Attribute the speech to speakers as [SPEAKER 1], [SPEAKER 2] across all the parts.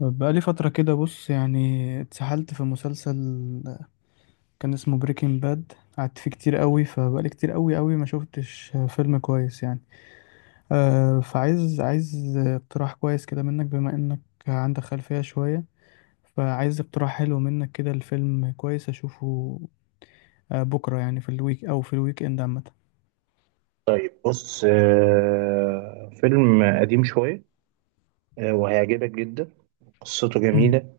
[SPEAKER 1] بقالي فترة كده، بص يعني اتسحلت في مسلسل كان اسمه بريكنج باد. قعدت فيه كتير قوي، فبقالي كتير قوي قوي ما شفتش فيلم كويس يعني. فعايز اقتراح كويس كده منك، بما انك عندك خلفية شوية. فعايز اقتراح حلو منك كده، الفيلم كويس اشوفه بكرة يعني في الويك او في الويك اند عامة.
[SPEAKER 2] بص، فيلم قديم شوية. وهيعجبك جدا. قصته
[SPEAKER 1] أمم،
[SPEAKER 2] جميلة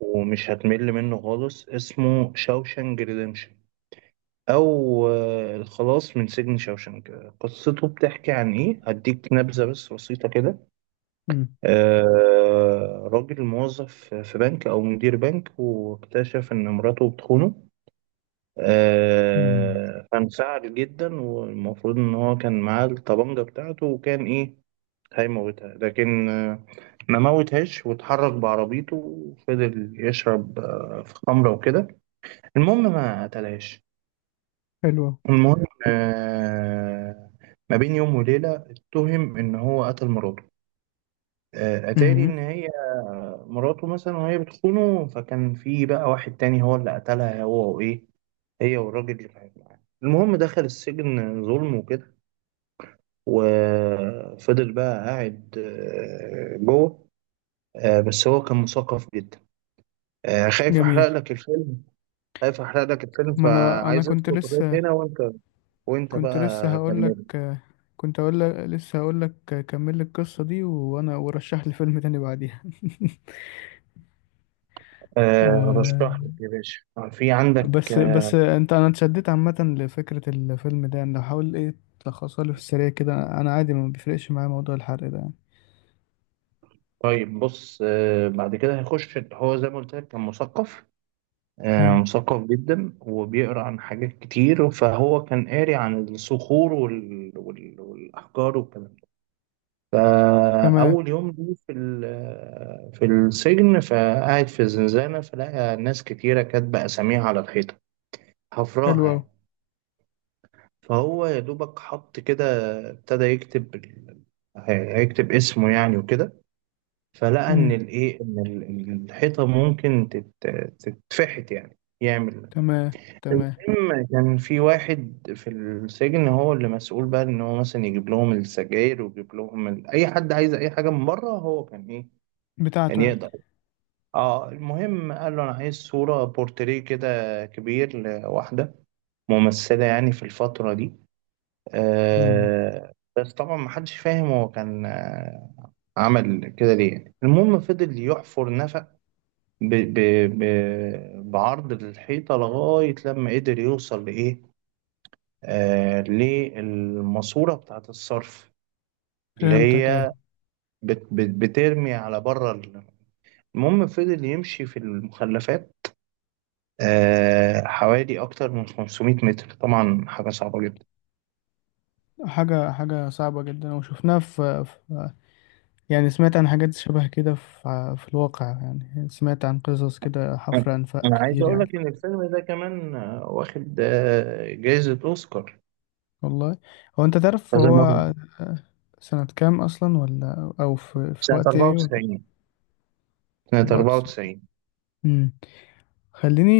[SPEAKER 2] ومش هتمل منه خالص. اسمه شاوشانج ريديمشن، أو الخلاص من سجن شاوشانج. قصته بتحكي عن إيه؟ هديك نبذة بس بسيطة كده.
[SPEAKER 1] أمم،
[SPEAKER 2] راجل موظف في بنك أو مدير بنك، واكتشف إن مراته بتخونه.
[SPEAKER 1] مم.
[SPEAKER 2] فانسعر جدا، والمفروض إن هو كان معاه الطبانجة بتاعته، وكان إيه هيموتها. لكن ما موتهاش، واتحرك بعربيته وفضل يشرب في خمرة وكده. المهم ما قتلهاش.
[SPEAKER 1] حلوة.
[SPEAKER 2] المهم، ما بين يوم وليلة اتهم إن هو قتل مراته. أتاري
[SPEAKER 1] أمم،
[SPEAKER 2] إن هي مراته مثلا وهي بتخونه، فكان في بقى واحد تاني هو اللي قتلها، هو وإيه، هي والراجل اللي كانت معاه. المهم دخل السجن ظلم وكده، وفضل بقى قاعد جوه. بس هو كان مثقف جدا. آه، خايف احرق
[SPEAKER 1] جميل.
[SPEAKER 2] لك الفيلم خايف احرق لك الفيلم،
[SPEAKER 1] ما انا
[SPEAKER 2] فعايز
[SPEAKER 1] كنت
[SPEAKER 2] اسكت لغايه
[SPEAKER 1] لسه،
[SPEAKER 2] هنا. وانت
[SPEAKER 1] كنت لسه
[SPEAKER 2] بقى
[SPEAKER 1] هقول لك.
[SPEAKER 2] كمل.
[SPEAKER 1] كنت اقول لك، لسه هقول لك كمل لي القصه دي وانا ورشح لي فيلم تاني بعديها. آه.
[SPEAKER 2] هشرح لك يا باشا. آه، في عندك
[SPEAKER 1] بس
[SPEAKER 2] آه،
[SPEAKER 1] بس انا اتشددت عامه لفكره الفيلم ده يعني، لو حاول ايه، تلخصها لي في السريع كده. انا عادي ما بيفرقش معايا موضوع الحرق ده يعني.
[SPEAKER 2] طيب بص، بعد كده هيخش. هو زي ما قلت لك كان مثقف،
[SPEAKER 1] مم.
[SPEAKER 2] مثقف جدا وبيقرا عن حاجات كتير. فهو كان قاري عن الصخور والاحجار والكلام ده.
[SPEAKER 1] تمام.
[SPEAKER 2] فأول يوم لي في السجن، فقاعد في الزنزانة، فلقى ناس كتيرة كاتبة أساميها على الحيطة،
[SPEAKER 1] حلو
[SPEAKER 2] حفراها
[SPEAKER 1] قوي.
[SPEAKER 2] يعني. فهو يا دوبك حط كده، ابتدى هيكتب اسمه يعني وكده. فلقى إن
[SPEAKER 1] امم.
[SPEAKER 2] الإيه، إن الحيطة ممكن تتفحت يعني، يعمل.
[SPEAKER 1] تمام، تمام.
[SPEAKER 2] المهم كان في واحد في السجن هو اللي مسؤول بقى، إن هو مثلا يجيب لهم السجاير ويجيب لهم أي حد عايز أي حاجة من بره، هو كان إيه، كان
[SPEAKER 1] بتاعته يعني.
[SPEAKER 2] يقدر. اه المهم قال له: انا عايز صورة بورتريه كده كبير لواحدة ممثلة يعني، في الفترة دي.
[SPEAKER 1] مم.
[SPEAKER 2] آه بس طبعا ما حدش فاهم هو كان عمل كده ليه يعني. المهم فضل يحفر نفق ب ب ب بعرض الحيطة، لغاية لما قدر يوصل لإيه آه للماسورة بتاعة الصرف، اللي
[SPEAKER 1] فهمتك،
[SPEAKER 2] هي
[SPEAKER 1] ايوه.
[SPEAKER 2] بت بت بترمي على بره المهم فضل يمشي في المخلفات، حوالي أكتر من 500 متر، طبعا حاجة صعبة جدا.
[SPEAKER 1] حاجه صعبه جدا، وشفناها في، يعني سمعت عن حاجات شبه كده في في الواقع. يعني سمعت عن قصص كده،
[SPEAKER 2] أنا
[SPEAKER 1] حفر أنفاق
[SPEAKER 2] أنا عايز
[SPEAKER 1] كتير
[SPEAKER 2] أقول
[SPEAKER 1] يعني.
[SPEAKER 2] لك إن الفيلم ده كمان واخد جايزة أوسكار،
[SPEAKER 1] والله، هو أنت تعرف
[SPEAKER 2] هذا مرة.
[SPEAKER 1] هو سنة كام أصلا، ولا أو في
[SPEAKER 2] سنة
[SPEAKER 1] وقت إيه ولا؟
[SPEAKER 2] 94. سنة
[SPEAKER 1] بعد سنة.
[SPEAKER 2] 94.
[SPEAKER 1] مم. خليني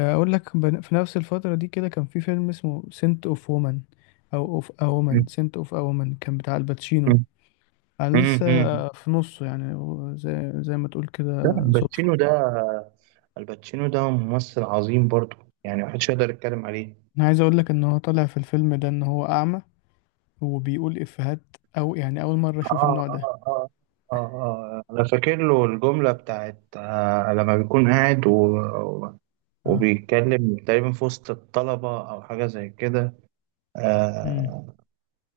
[SPEAKER 1] أقول لك، في نفس الفترة دي كده كان في فيلم اسمه سنت أوف وومن. أو أوف أ وومن،
[SPEAKER 2] م-
[SPEAKER 1] سنت أوف أ وومن، كان بتاع الباتشينو.
[SPEAKER 2] م-
[SPEAKER 1] أنا
[SPEAKER 2] م-
[SPEAKER 1] لسه
[SPEAKER 2] م.
[SPEAKER 1] في نصه يعني. هو زي ما تقول
[SPEAKER 2] لا،
[SPEAKER 1] كده صدفة.
[SPEAKER 2] الباتشينو ده، ممثل عظيم برضه، يعني محدش يقدر يتكلم عليه.
[SPEAKER 1] أنا عايز أقول لك إن هو طالع في الفيلم ده إن هو أعمى، وبيقول إفيهات، أو يعني أول مرة أشوف
[SPEAKER 2] آه
[SPEAKER 1] النوع ده.
[SPEAKER 2] آه آه أنا فاكر له الجملة بتاعت لما بيكون قاعد و-
[SPEAKER 1] اه.
[SPEAKER 2] وبيتكلم تقريبا في وسط الطلبة أو حاجة زي كده.
[SPEAKER 1] امم.
[SPEAKER 2] آه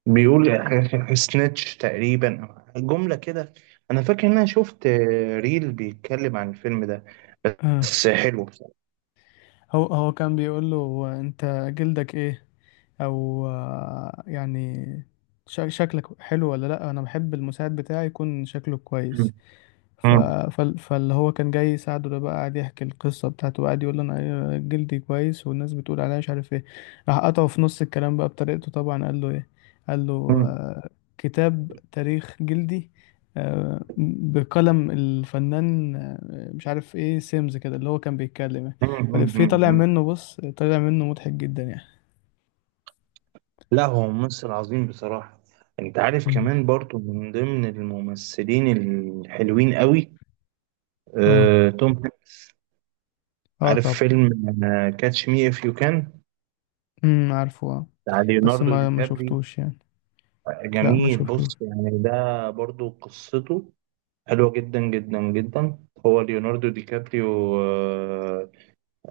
[SPEAKER 2] بيقول سنيتش تقريبا، أو جملة كده. أنا فاكر إن أنا شفت ريل بيتكلم عن الفيلم ده،
[SPEAKER 1] اه.
[SPEAKER 2] بس حلو بصراحة.
[SPEAKER 1] هو كان بيقول له: أنت جلدك إيه؟ أو يعني شكلك حلو ولا لأ؟ أنا بحب المساعد بتاعي يكون شكله
[SPEAKER 2] مم.
[SPEAKER 1] كويس. ف...
[SPEAKER 2] مم.
[SPEAKER 1] فاللي هو كان جاي يساعده ده بقى قاعد يحكي القصة بتاعته، وقاعد يقول: انا إيه، جلدي كويس والناس بتقول عليا مش عارف ايه. راح قطعه في نص الكلام بقى بطريقته طبعا، قال له ايه، قال له
[SPEAKER 2] مم.
[SPEAKER 1] آه، كتاب تاريخ جلدي بقلم الفنان مش عارف ايه سيمز كده، اللي هو كان بيتكلم يعني.
[SPEAKER 2] مم.
[SPEAKER 1] فالإفيه
[SPEAKER 2] مم.
[SPEAKER 1] طالع
[SPEAKER 2] مم.
[SPEAKER 1] منه بص، طالع منه مضحك جدا يعني.
[SPEAKER 2] لا، هو ممثل عظيم بصراحة. أنت عارف
[SPEAKER 1] مم.
[SPEAKER 2] كمان برضو من ضمن الممثلين الحلوين قوي
[SPEAKER 1] اه.
[SPEAKER 2] توم هانكس؟
[SPEAKER 1] اه
[SPEAKER 2] عارف
[SPEAKER 1] طبعا.
[SPEAKER 2] فيلم كاتش مي اف يو كان،
[SPEAKER 1] امم، عارفه، اه.
[SPEAKER 2] بتاع
[SPEAKER 1] بس
[SPEAKER 2] ليوناردو دي
[SPEAKER 1] ما
[SPEAKER 2] كابري؟
[SPEAKER 1] شفتوش يعني. لا ما
[SPEAKER 2] جميل. بص
[SPEAKER 1] شفتوش.
[SPEAKER 2] يعني، ده برضو قصته حلوة جدا جدا جدا. هو ليوناردو دي كابريو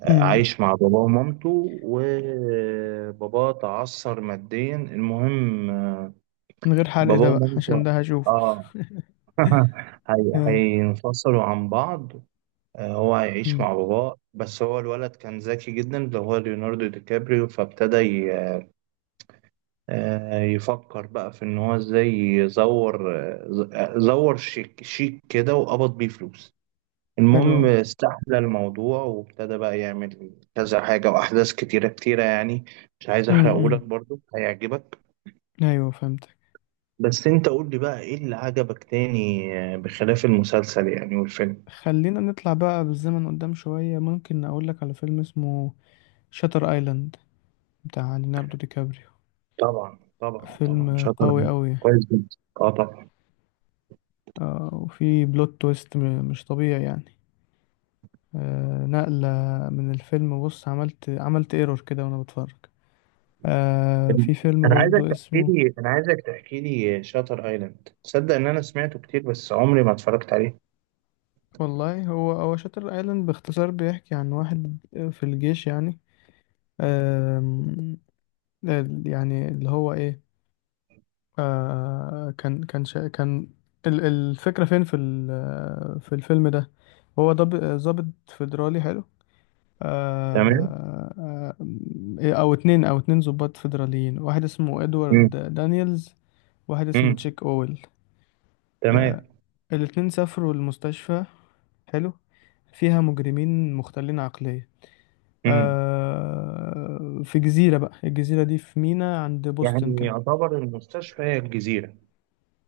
[SPEAKER 2] عايش مع باباه ومامته، وباباه تعثر ماديا. المهم،
[SPEAKER 1] من غير حلق
[SPEAKER 2] باباه
[SPEAKER 1] ده بقى، عشان
[SPEAKER 2] ومامته،
[SPEAKER 1] ده هشوفه.
[SPEAKER 2] اه.
[SPEAKER 1] آه.
[SPEAKER 2] هينفصلوا عن بعض. هو هيعيش
[SPEAKER 1] مم.
[SPEAKER 2] مع باباه، بس هو الولد كان ذكي جدا، اللي هو ليوناردو دي كابريو. فابتدى يفكر بقى في ان هو ازاي يزور، زور شيك شيك كده، وقبض بيه فلوس.
[SPEAKER 1] حلو
[SPEAKER 2] المهم
[SPEAKER 1] أوي.
[SPEAKER 2] استحمل الموضوع، وابتدى بقى يعمل كذا حاجة وأحداث كتيرة كتيرة يعني. مش عايز
[SPEAKER 1] مم.
[SPEAKER 2] أحرقهولك،
[SPEAKER 1] مم.
[SPEAKER 2] برضو هيعجبك.
[SPEAKER 1] أيوه فهمتك.
[SPEAKER 2] بس أنت قول لي بقى، إيه اللي عجبك تاني، بخلاف المسلسل يعني والفيلم؟
[SPEAKER 1] خلينا نطلع بقى بالزمن قدام شوية، ممكن أقولك على فيلم اسمه شاتر آيلاند، بتاع ليوناردو دي كابريو،
[SPEAKER 2] طبعا طبعا طبعا،
[SPEAKER 1] فيلم
[SPEAKER 2] شاطر.
[SPEAKER 1] قوي أوي.
[SPEAKER 2] كويس جدا. اه طبعا.
[SPEAKER 1] وفي بلوت تويست مش طبيعي يعني. نقلة من الفيلم. بص، عملت ايرور كده وأنا بتفرج. في فيلم برضو اسمه.
[SPEAKER 2] أنا عايزك تحكي لي شاتر أيلاند. تصدق إن أنا سمعته كتير بس عمري ما اتفرجت عليه؟
[SPEAKER 1] والله هو شاتر ايلاند، باختصار بيحكي عن واحد في الجيش يعني. آم، يعني اللي هو ايه. آه، كان الفكرة فين في في الفيلم ده. هو ضابط فيدرالي حلو.
[SPEAKER 2] تمام.
[SPEAKER 1] آه. آه، او اتنين ضباط فيدراليين. واحد اسمه ادوارد
[SPEAKER 2] مم.
[SPEAKER 1] دانييلز، واحد اسمه
[SPEAKER 2] مم.
[SPEAKER 1] تشيك اويل. آه.
[SPEAKER 2] تمام.
[SPEAKER 1] الاتنين سافروا المستشفى. حلو. فيها مجرمين مختلين عقلية،
[SPEAKER 2] مم.
[SPEAKER 1] آه في جزيرة بقى. الجزيرة دي في ميناء عند بوسطن
[SPEAKER 2] يعني
[SPEAKER 1] كده.
[SPEAKER 2] يعتبر المستشفى هي الجزيرة.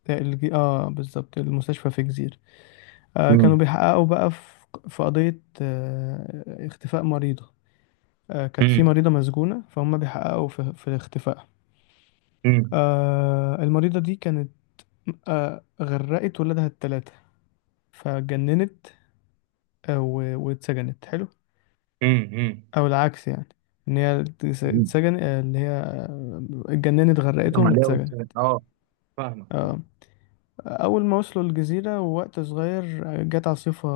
[SPEAKER 1] اه، بالظبط، المستشفى في جزيرة. آه، كانوا
[SPEAKER 2] مم.
[SPEAKER 1] بيحققوا بقى في قضية آه اختفاء مريضة. آه، كانت في
[SPEAKER 2] مم.
[SPEAKER 1] مريضة مسجونة، فهم بيحققوا في اختفائها.
[SPEAKER 2] امم.
[SPEAKER 1] آه، المريضة دي كانت آه غرقت ولادها التلاتة فجننت، آه واتسجنت. حلو.
[SPEAKER 2] امم.
[SPEAKER 1] أو العكس يعني، إن هي
[SPEAKER 2] مم.
[SPEAKER 1] اتسجن، اللي هي اتجننت،
[SPEAKER 2] فاهم
[SPEAKER 1] غرقتهم،
[SPEAKER 2] عليها
[SPEAKER 1] اتسجنت.
[SPEAKER 2] والسلام. اه، فاهمك، فاهم.
[SPEAKER 1] آه. أول ما وصلوا الجزيرة ووقت صغير، جت عاصفة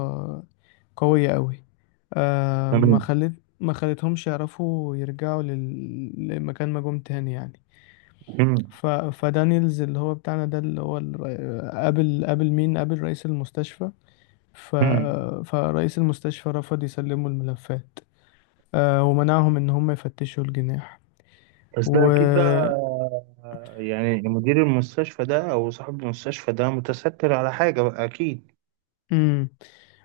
[SPEAKER 1] قوية أوي، ما
[SPEAKER 2] تمام.
[SPEAKER 1] خلت، ما خلتهمش يعرفوا يرجعوا لمكان ما جم تاني يعني.
[SPEAKER 2] امم.
[SPEAKER 1] فدانيلز اللي هو بتاعنا ده، اللي هو قابل، قابل مين، قابل رئيس المستشفى. ف...
[SPEAKER 2] امم.
[SPEAKER 1] فرئيس المستشفى رفض يسلموا الملفات، ومنعهم إن هم يفتشوا الجناح.
[SPEAKER 2] بس ده
[SPEAKER 1] و...
[SPEAKER 2] اكيد بقى، يعني مدير المستشفى ده او صاحب المستشفى ده متستر على حاجه بقى اكيد.
[SPEAKER 1] امم.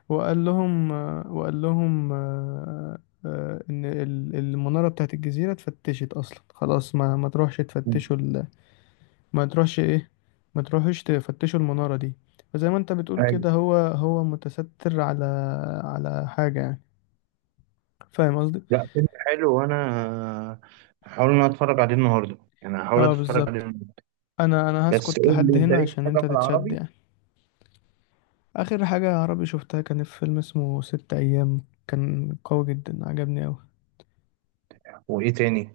[SPEAKER 1] وقال لهم، وقال لهم آه، ان المناره بتاعت الجزيره اتفتشت اصلا خلاص. ما تروحش
[SPEAKER 2] مم.
[SPEAKER 1] تفتشوا ما تروحش ايه، ما تروحش تفتشوا المناره دي. فزي ما انت بتقول كده،
[SPEAKER 2] ايوه.
[SPEAKER 1] هو متستر على حاجه يعني، فاهم قصدي.
[SPEAKER 2] لا، فيلم حلو، وانا آه، هحاول ان أنا اتفرج عليه النهارده، يعني هحاول
[SPEAKER 1] اه،
[SPEAKER 2] اتفرج عليه
[SPEAKER 1] بالظبط.
[SPEAKER 2] النهارده.
[SPEAKER 1] انا
[SPEAKER 2] بس
[SPEAKER 1] هسكت
[SPEAKER 2] قول
[SPEAKER 1] لحد
[SPEAKER 2] لي انت،
[SPEAKER 1] هنا
[SPEAKER 2] ليك
[SPEAKER 1] عشان
[SPEAKER 2] حاجه
[SPEAKER 1] انت
[SPEAKER 2] في
[SPEAKER 1] تتشد
[SPEAKER 2] العربي؟
[SPEAKER 1] يعني. اخر حاجه عربي شفتها كانت في فيلم اسمه ست ايام، كان قوي جدا عجبني أوي.
[SPEAKER 2] وايه تاني؟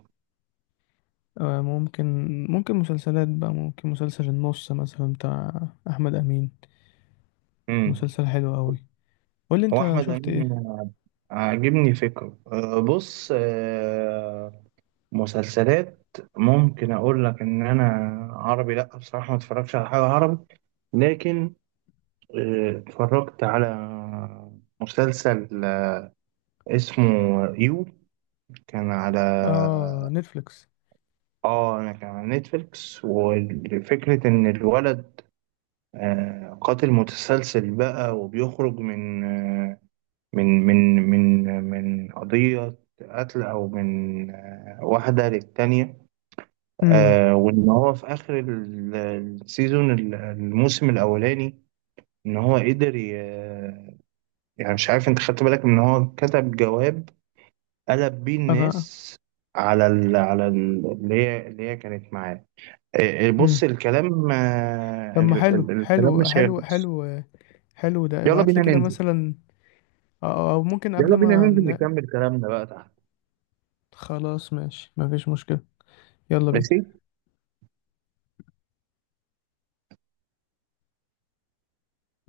[SPEAKER 1] آه، ممكن ممكن مسلسلات بقى. ممكن مسلسل النص مثلا، بتاع احمد امين،
[SPEAKER 2] امم.
[SPEAKER 1] مسلسل حلو قوي. قول لي
[SPEAKER 2] هو
[SPEAKER 1] انت
[SPEAKER 2] احمد
[SPEAKER 1] شفت ايه.
[SPEAKER 2] امين، عاجبني فكره. بص، مسلسلات، ممكن اقول لك ان انا عربي، لا بصراحه ما اتفرجش على حاجه عربي. لكن اتفرجت على مسلسل اسمه يو، كان على.
[SPEAKER 1] اه، نتفليكس.
[SPEAKER 2] اه، انا كان على نتفليكس. وفكره ان الولد قاتل متسلسل بقى، وبيخرج من آه، من من من آه، من قضيه قتل، او من واحده للتانيه.
[SPEAKER 1] امم،
[SPEAKER 2] وان هو في اخر الموسم الاولاني، ان هو قدر، يعني مش عارف انت خدت بالك من ان هو كتب جواب قلب بيه
[SPEAKER 1] انا،
[SPEAKER 2] الناس على اللي هي كانت معاه.
[SPEAKER 1] امم.
[SPEAKER 2] بص الكلام،
[SPEAKER 1] طب ما حلو
[SPEAKER 2] الكلام
[SPEAKER 1] حلو
[SPEAKER 2] مش
[SPEAKER 1] حلو
[SPEAKER 2] هيخلص.
[SPEAKER 1] حلو. حلو ده،
[SPEAKER 2] يلا
[SPEAKER 1] ابعت لي
[SPEAKER 2] بينا
[SPEAKER 1] كده
[SPEAKER 2] ننزل
[SPEAKER 1] مثلا. او ممكن قبل
[SPEAKER 2] يلا بينا
[SPEAKER 1] ما
[SPEAKER 2] ننزل نكمل كلامنا بقى تحت.
[SPEAKER 1] خلاص، ماشي، مفيش مشكلة. يلا بينا.
[SPEAKER 2] ماشي.